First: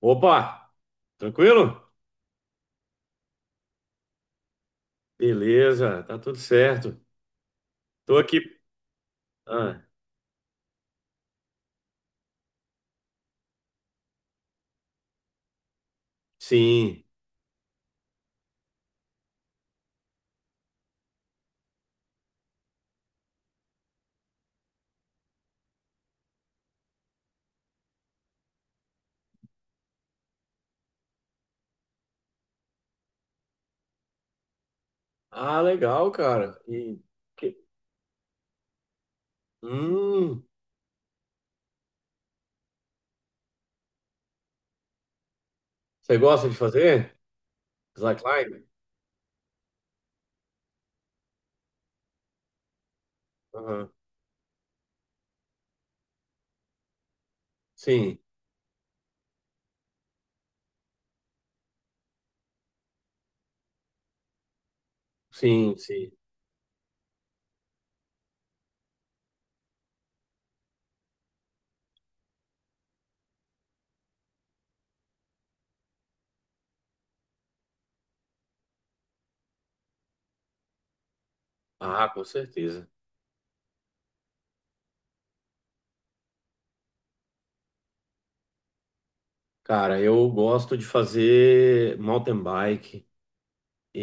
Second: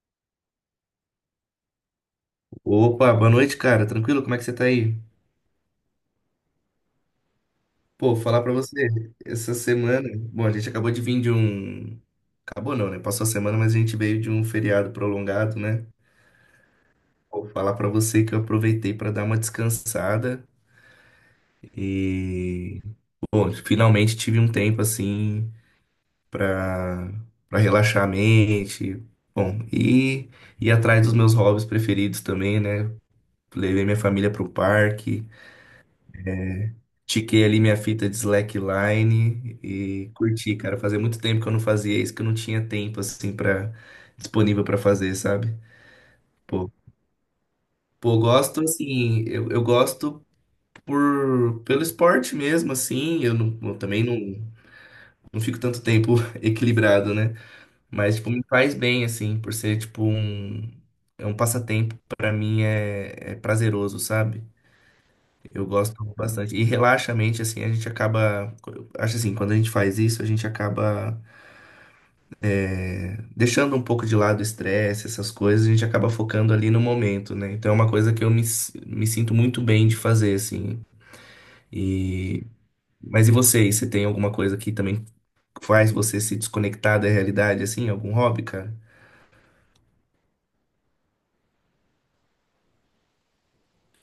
Opa, tranquilo? Opa, boa noite, cara. Tranquilo? Como é que você tá aí? Beleza, tá tudo certo. Pô, Tô aqui. falar pra você, essa Ah, semana, bom, a gente acabou de vir de um, acabou não, né? Passou a semana, mas a gente veio de um feriado prolongado, né? sim. Vou falar pra você que eu aproveitei pra dar uma descansada e, bom, finalmente tive um tempo assim pra para relaxar a mente, bom, e ir atrás dos meus hobbies preferidos também, né? Levei minha família pro parque. Ah, legal, cara. E Tiquei que- ali minha fita de slackline e hum, curti, cara. Fazia muito tempo que eu não fazia isso, que eu não tinha tempo, assim, para disponível pra fazer, sabe? você gosta de Pô, fazer? pô, eu gosto, Slackline? assim, eu gosto pelo esporte mesmo, assim. Eu, não, eu Aham. também não fico tanto tempo equilibrado, né? Mas, Sim, tipo, me faz bem, assim, por ser, tipo, um, é um passatempo, pra mim é prazeroso, sabe? Eu sim, gosto sim. bastante. E relaxa a mente, assim, a gente acaba. Eu Acho assim, quando a gente faz isso, a gente acaba deixando um pouco de lado o estresse, essas coisas, a gente acaba focando ali no momento, né? Então é uma coisa que me sinto muito bem de fazer, assim. Ah, com E... certeza. Mas e você? E você tem alguma coisa que também faz você se desconectar da realidade, assim? Algum hobby, cara? Cara, eu gosto de fazer mountain bike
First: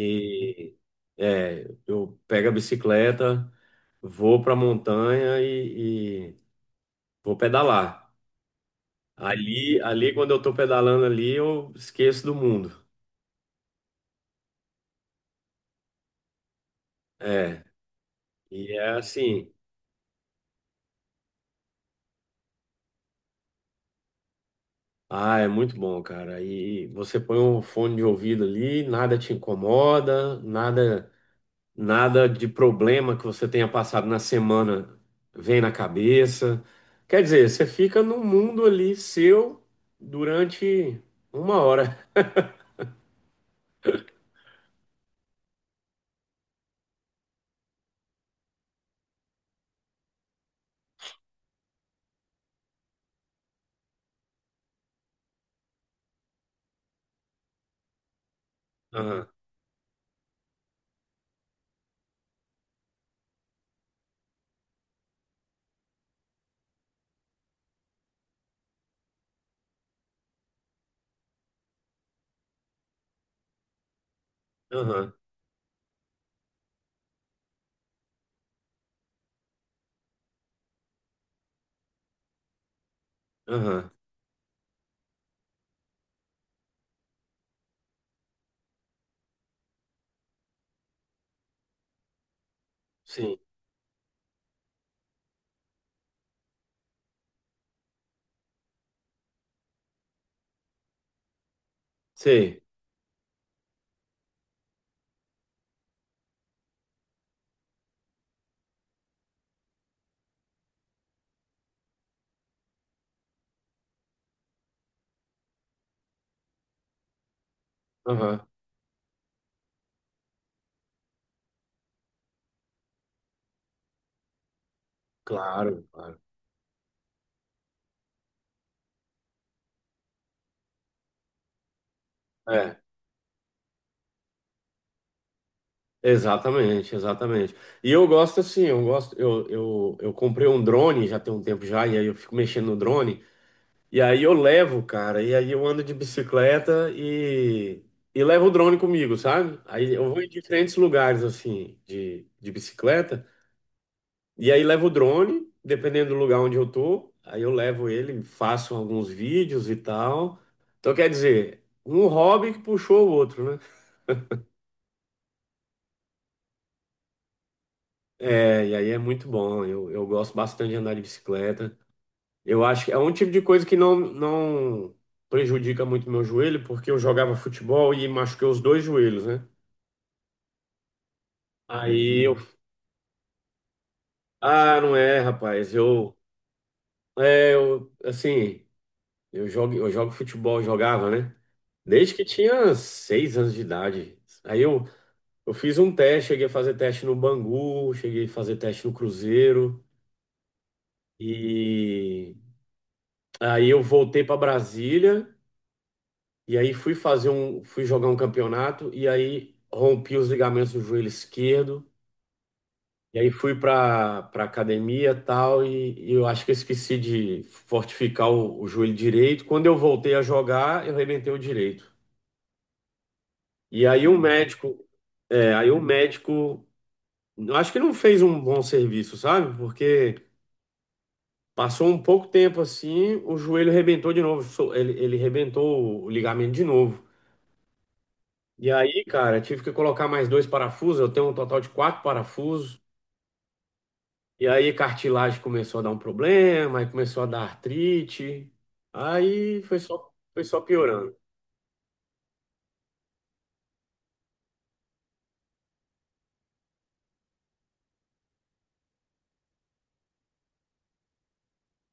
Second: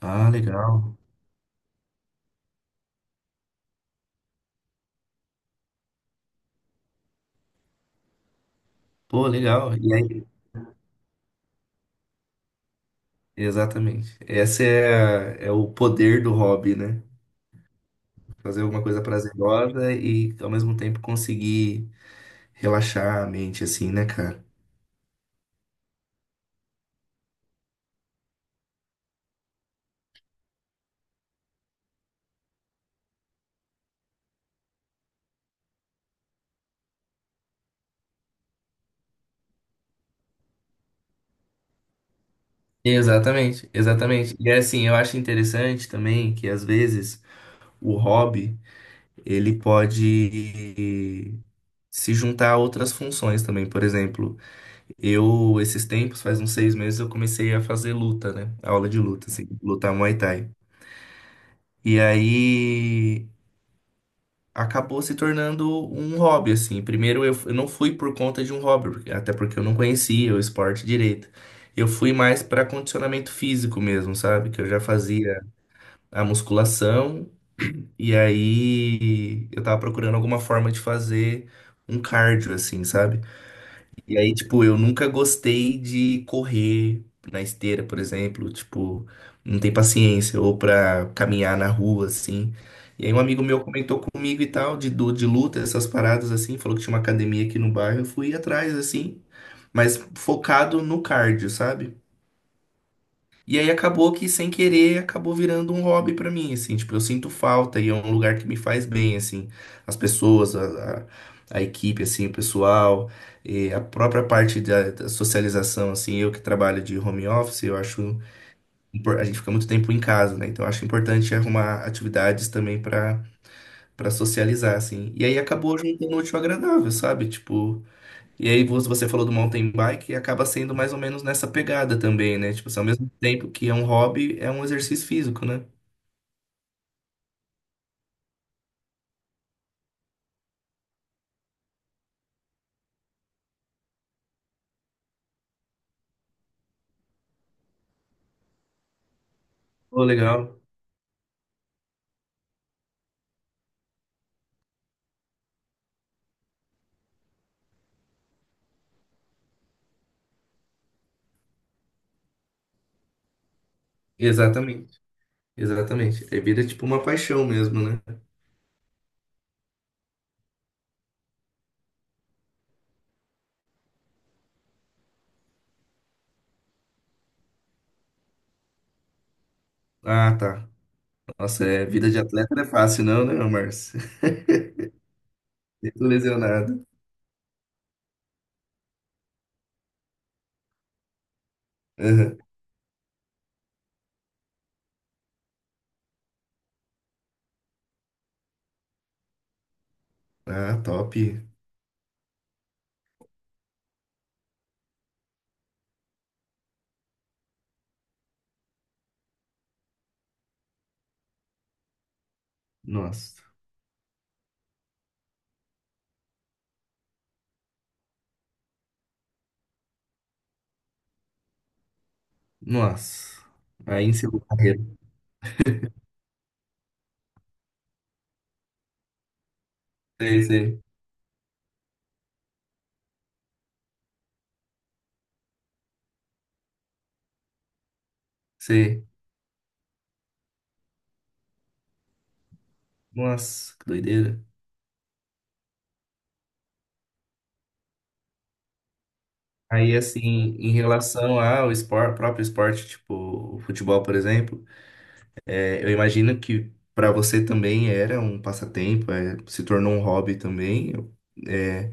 Ah, legal. Eu pego a bicicleta, vou pra montanha e vou pedalar. Pô, legal. Ali, E ali aí? quando eu tô pedalando ali, eu esqueço do mundo. Exatamente. É o poder do hobby, né? É, Fazer e alguma é coisa assim, prazerosa e ao mesmo tempo conseguir relaxar a mente, assim, né, cara? ah, é muito bom, cara. E você põe um fone de ouvido ali, nada te incomoda, nada, nada de problema que você tenha passado na semana vem na cabeça. Quer dizer, você fica num mundo ali seu durante uma hora. Exatamente, exatamente. E assim, eu acho interessante também que às vezes o hobby ele pode se juntar a outras funções também. Por exemplo, eu esses tempos, faz uns 6 meses, eu comecei a fazer luta, né? Aula de Aham, luta, assim, lutar Muay Thai. E aí acabou se tornando um hobby, assim. Primeiro eu não fui por conta de um hobby, porque- até porque eu não conhecia o esporte direito. Eu fui mais para condicionamento físico mesmo, sabe? Que eu já aham, fazia a musculação e aí eu tava procurando alguma forma de fazer um cardio, assim, sabe? aham. E aí, tipo, eu nunca gostei de correr na esteira, por exemplo, tipo, não tem paciência, ou pra caminhar na rua, assim. E aí um Sim, amigo meu comentou comigo e tal, de luta, essas paradas, assim, falou que tinha uma academia aqui no bairro, eu fui atrás, assim, mas focado no cardio, sabe? sei. E aí acabou que, sem querer, acabou virando um hobby pra mim, assim, tipo, eu sinto falta e é um lugar que me faz bem, assim, as pessoas, a equipe, assim, o pessoal, e a própria parte da socialização, assim, eu que trabalho de home office, eu acho, Aham, a gente fica muito tempo em casa, né, então eu acho importante arrumar atividades também pra para socializar, assim, e aí acabou claro, juntando claro. o útil ao agradável, sabe, tipo... E aí você falou do mountain bike e acaba sendo mais ou menos nessa pegada também, né? Tipo, é assim, ao mesmo tempo que é um hobby, é um exercício físico, né? Exatamente, exatamente. E eu gosto assim, eu gosto, eu comprei um drone já tem um tempo já, e aí eu fico mexendo no drone, e aí eu levo, cara, e aí eu ando de bicicleta e levo o drone comigo, sabe? Aí Pô, eu vou em legal. diferentes lugares assim, de bicicleta, e aí levo o drone, dependendo do lugar onde eu tô, aí eu levo ele, faço alguns vídeos e tal. Então quer dizer, um hobby que puxou o outro, né? Exatamente. Exatamente. É vida tipo uma paixão mesmo, né? É, e aí é muito bom. Eu gosto bastante de andar de bicicleta. Eu acho que é um tipo de coisa que não prejudica muito meu joelho, porque eu jogava futebol e machuquei os dois joelhos, né? Ah, tá. Nossa, é vida de Aí eu. Uhum. atleta não é fácil, não, né, Márcio? Ah, não é, rapaz. Tô Eu. lesionado. É, eu. Assim, eu jogo futebol, jogava, né? Desde que Aham. tinha 6 anos de idade. Aí eu fiz um teste, cheguei a fazer teste no Bangu, cheguei a fazer teste no Cruzeiro. Ah, top. E aí eu voltei para Brasília. E aí fui jogar um campeonato e aí rompi os ligamentos do joelho esquerdo. E aí Nossa. fui para academia tal e eu acho que eu esqueci de fortificar o joelho direito. Quando eu voltei a jogar, eu arrebentei o direito. Nossa. E Aí aí o encerrou a médico, carreira. aí o médico, eu acho que não fez um bom serviço, sabe? Porque Sei, sei, passou um pouco tempo assim, o joelho arrebentou de novo, ele arrebentou o ligamento de novo. E aí, sei. cara, tive que colocar mais dois parafusos. Eu tenho um total de quatro parafusos. Nossa, que doideira. E aí, cartilagem começou a dar um problema, aí começou a dar artrite. Aí foi Aí, só, assim, foi só em piorando. relação ao próprio esporte, tipo o futebol, por exemplo, é, eu imagino que para você também era um passatempo, é, se tornou um hobby também. É,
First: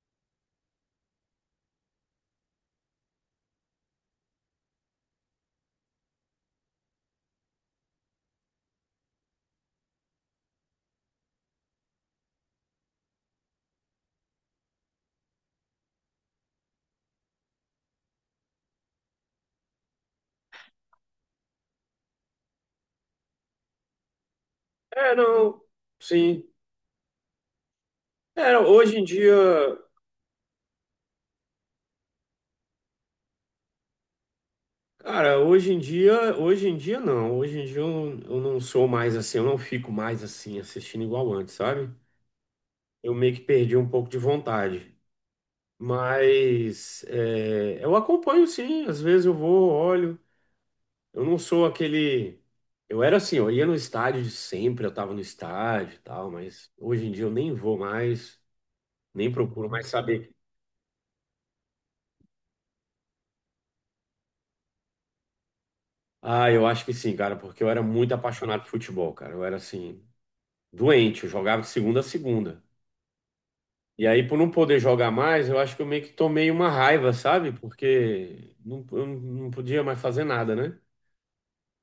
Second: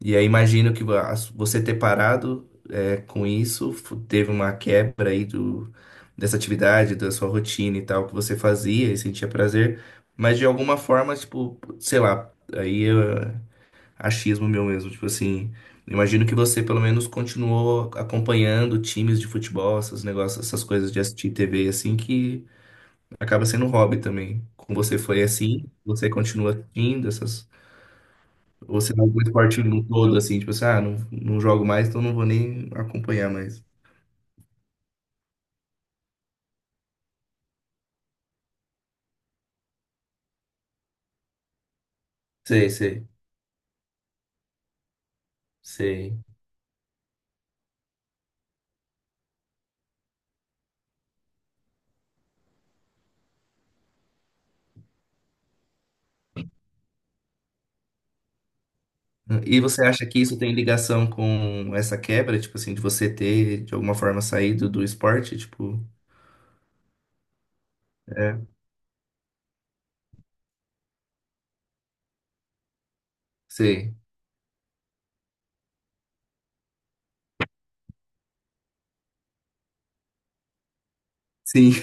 e aí, imagino que você ter parado, é, com isso, teve uma quebra aí do, dessa atividade, da sua rotina e tal, que você fazia e sentia prazer, mas de alguma forma, tipo, sei lá, aí achismo meu mesmo. Tipo assim, imagino que você pelo menos continuou acompanhando times de futebol, esses negócios, essas coisas de assistir TV, assim, que acaba sendo um hobby também. Com você É, foi não, assim, você sim. continua assistindo essas. É, Ou você hoje dá em algum dia, esporte no todo, assim, tipo assim, ah, não, não jogo mais, então não vou nem acompanhar mais. cara, hoje em dia não. Hoje em dia eu não sou mais assim, eu não fico mais assim, assistindo igual antes, sabe? Sei, sei, Eu meio que perdi um pouco de vontade. sei. Mas é, eu acompanho sim, às vezes eu vou, olho. Eu não sou aquele. Eu era assim, eu ia no estádio de sempre, eu tava no estádio e tal, mas hoje em dia eu nem vou mais, nem E procuro você mais acha que saber. isso tem ligação com essa quebra, tipo assim, de você ter, de alguma forma, saído do esporte? Tipo, Ah, eu acho que sim, cara, porque eu era muito é, apaixonado por futebol, cara. Eu era assim, doente, eu jogava de segunda a segunda. sei. E aí, por não poder jogar mais, eu acho que eu meio que tomei uma raiva, sabe? Porque não, eu não podia mais fazer nada, né? Sim,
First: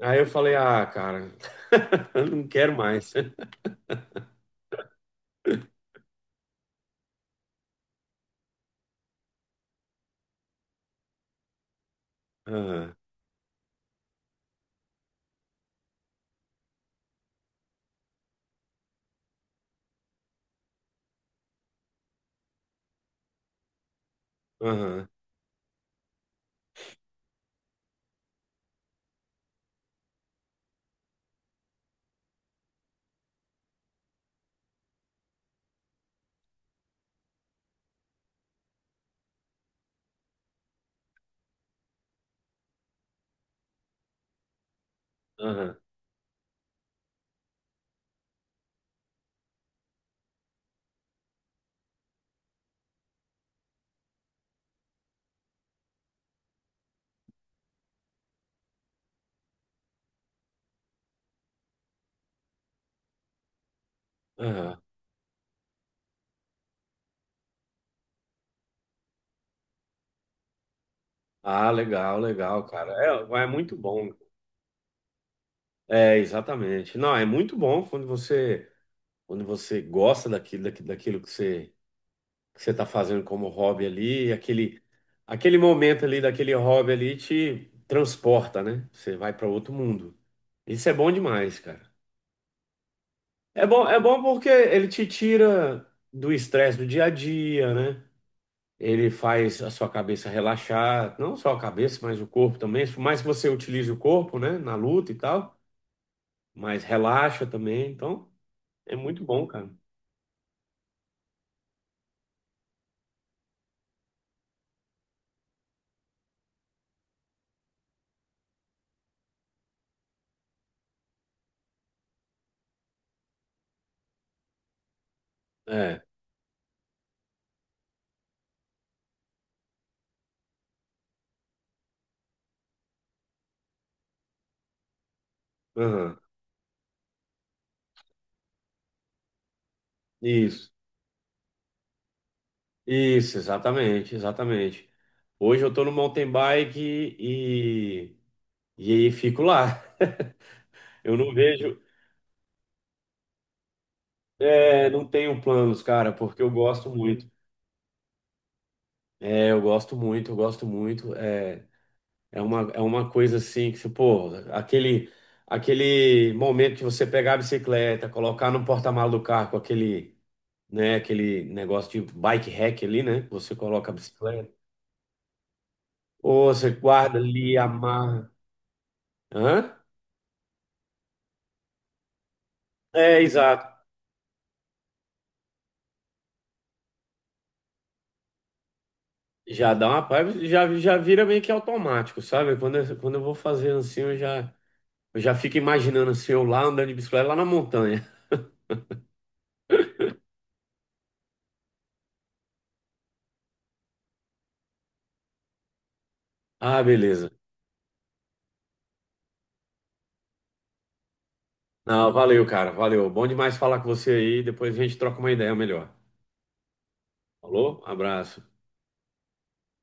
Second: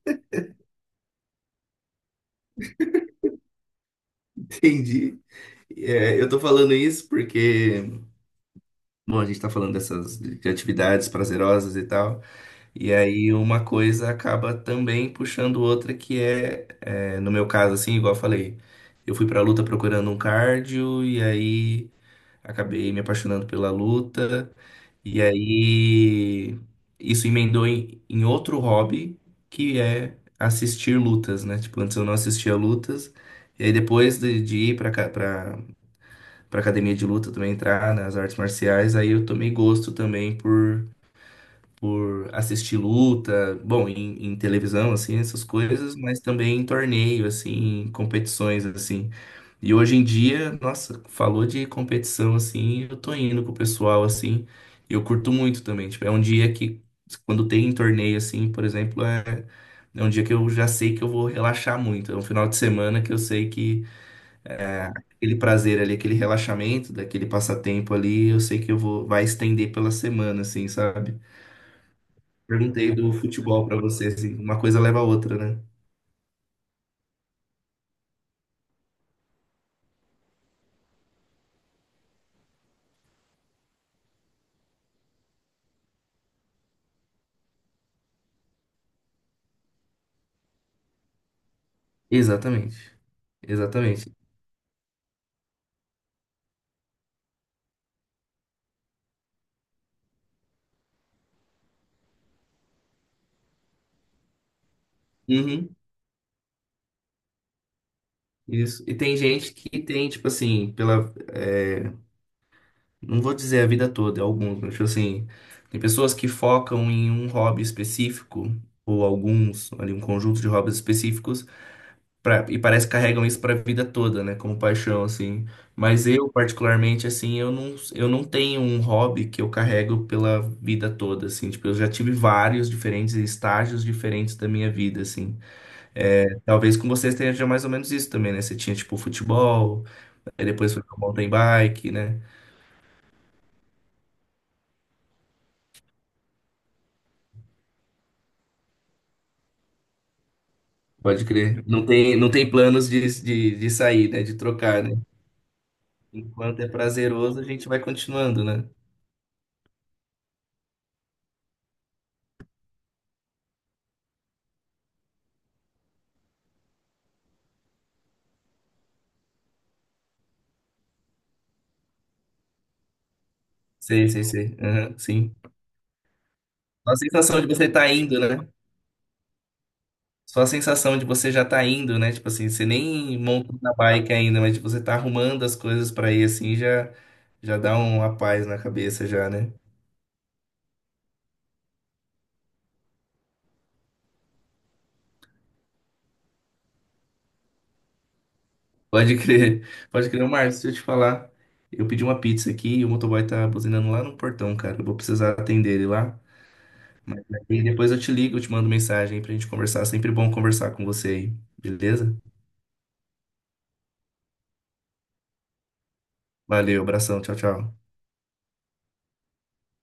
Aí eu falei, ah, cara, eu não quero mais. entendi. É, eu tô falando isso porque, bom, a gente tá falando dessas de atividades prazerosas e tal, e Aham, aí uma coisa acaba também puxando outra que no meu caso, assim, igual eu falei, eu fui pra luta procurando um cardio, e aí acabei me apaixonando pela luta, aham, e aí isso emendou em outro hobby, que é assistir lutas, né? Tipo, antes eu não assistia lutas, e aí depois de ir pra, cá- pra para academia de luta também entrar nas artes marciais, aí eu tomei gosto também por assistir luta, bom, em televisão, assim, essas aham, coisas, mas também em torneio, assim, em competições, assim. E hoje em dia, nossa, falou de competição, assim, eu tô indo com o pessoal, assim, e eu curto muito também, tipo, é um dia que, quando tem torneio, assim, por exemplo, é... É um dia que eu já sei que eu vou relaxar muito. É um final de semana que eu sei que aham. é, aquele prazer ali, aquele relaxamento, daquele passatempo ali, eu sei que vai estender pela semana, assim, sabe? Ah, legal, legal, cara. Perguntei do É futebol muito pra você, bom. assim, uma coisa leva a outra, né? É, exatamente. Não, é muito bom quando você, gosta daquilo, daquilo que você tá fazendo como hobby ali, aquele momento ali daquele hobby ali te transporta, né? Você vai para outro mundo. Isso é bom demais, cara. Exatamente. É bom, é Exatamente. bom porque ele te tira do estresse do dia a dia, né? Ele faz a sua cabeça relaxar, não só a cabeça, mas o corpo também. Por mais que você utilize o corpo, né, na luta e tal. Uhum, Mas relaxa também. Então, isso. E é tem muito bom, gente cara. que tem, tipo assim, não vou dizer a vida toda, é alguns, mas, tipo assim, tem pessoas que focam em um hobby específico, ou alguns, ali, um conjunto de hobbies específicos. E parece que carregam isso pra vida toda, né? Como paixão, assim. É, Mas eu, particularmente, assim, eu não tenho um hobby que eu carrego pela vida toda, assim. Tipo, eu já tive vários diferentes estágios diferentes da minha vida, assim. aham, É, talvez com vocês tenha mais ou menos isso também, né? Você tinha, tipo, futebol, aí Isso, depois foi pro mountain bike, né? isso, exatamente, exatamente. Hoje eu tô no mountain bike e aí fico lá. Eu Pode não crer. vejo, Não tem planos de sair, né? De trocar, né? não tenho planos, cara, porque eu Enquanto é gosto muito. prazeroso, a gente vai continuando, né? É, eu gosto muito, eu gosto muito. É uma coisa assim que, você, pô, aquele momento que você pegar a bicicleta, colocar no porta-malas do carro com aquele, né? Aquele negócio de bike rack ali, né? Você coloca a Sei, sei, bicicleta, sei. Aham, sim. ou você Só a guarda sensação de ali, você tá indo, amarra. né? Hã? Só a sensação de você já tá indo, né? Tipo assim, você nem É, montou exato. na bike ainda, mas tipo, você tá arrumando as coisas pra ir assim, já dá uma paz na cabeça já, né? Já dá uma paiva, já vira meio que automático, sabe? Quando eu vou fazer assim, eu já, fico imaginando assim, eu lá andando de bicicleta lá na montanha. Pode crer. Pode crer, ô, Marcos, deixa eu te falar. Eu pedi uma pizza aqui e o motoboy tá buzinando lá no portão, cara. Eu vou precisar atender ele lá. Ah, beleza. E depois eu te ligo, eu te mando mensagem pra gente conversar. Sempre bom conversar com você aí, Não, beleza? valeu, cara, valeu. Bom demais falar com você aí. Depois a gente troca uma ideia melhor. Valeu, abração, tchau, Falou? tchau. Abraço.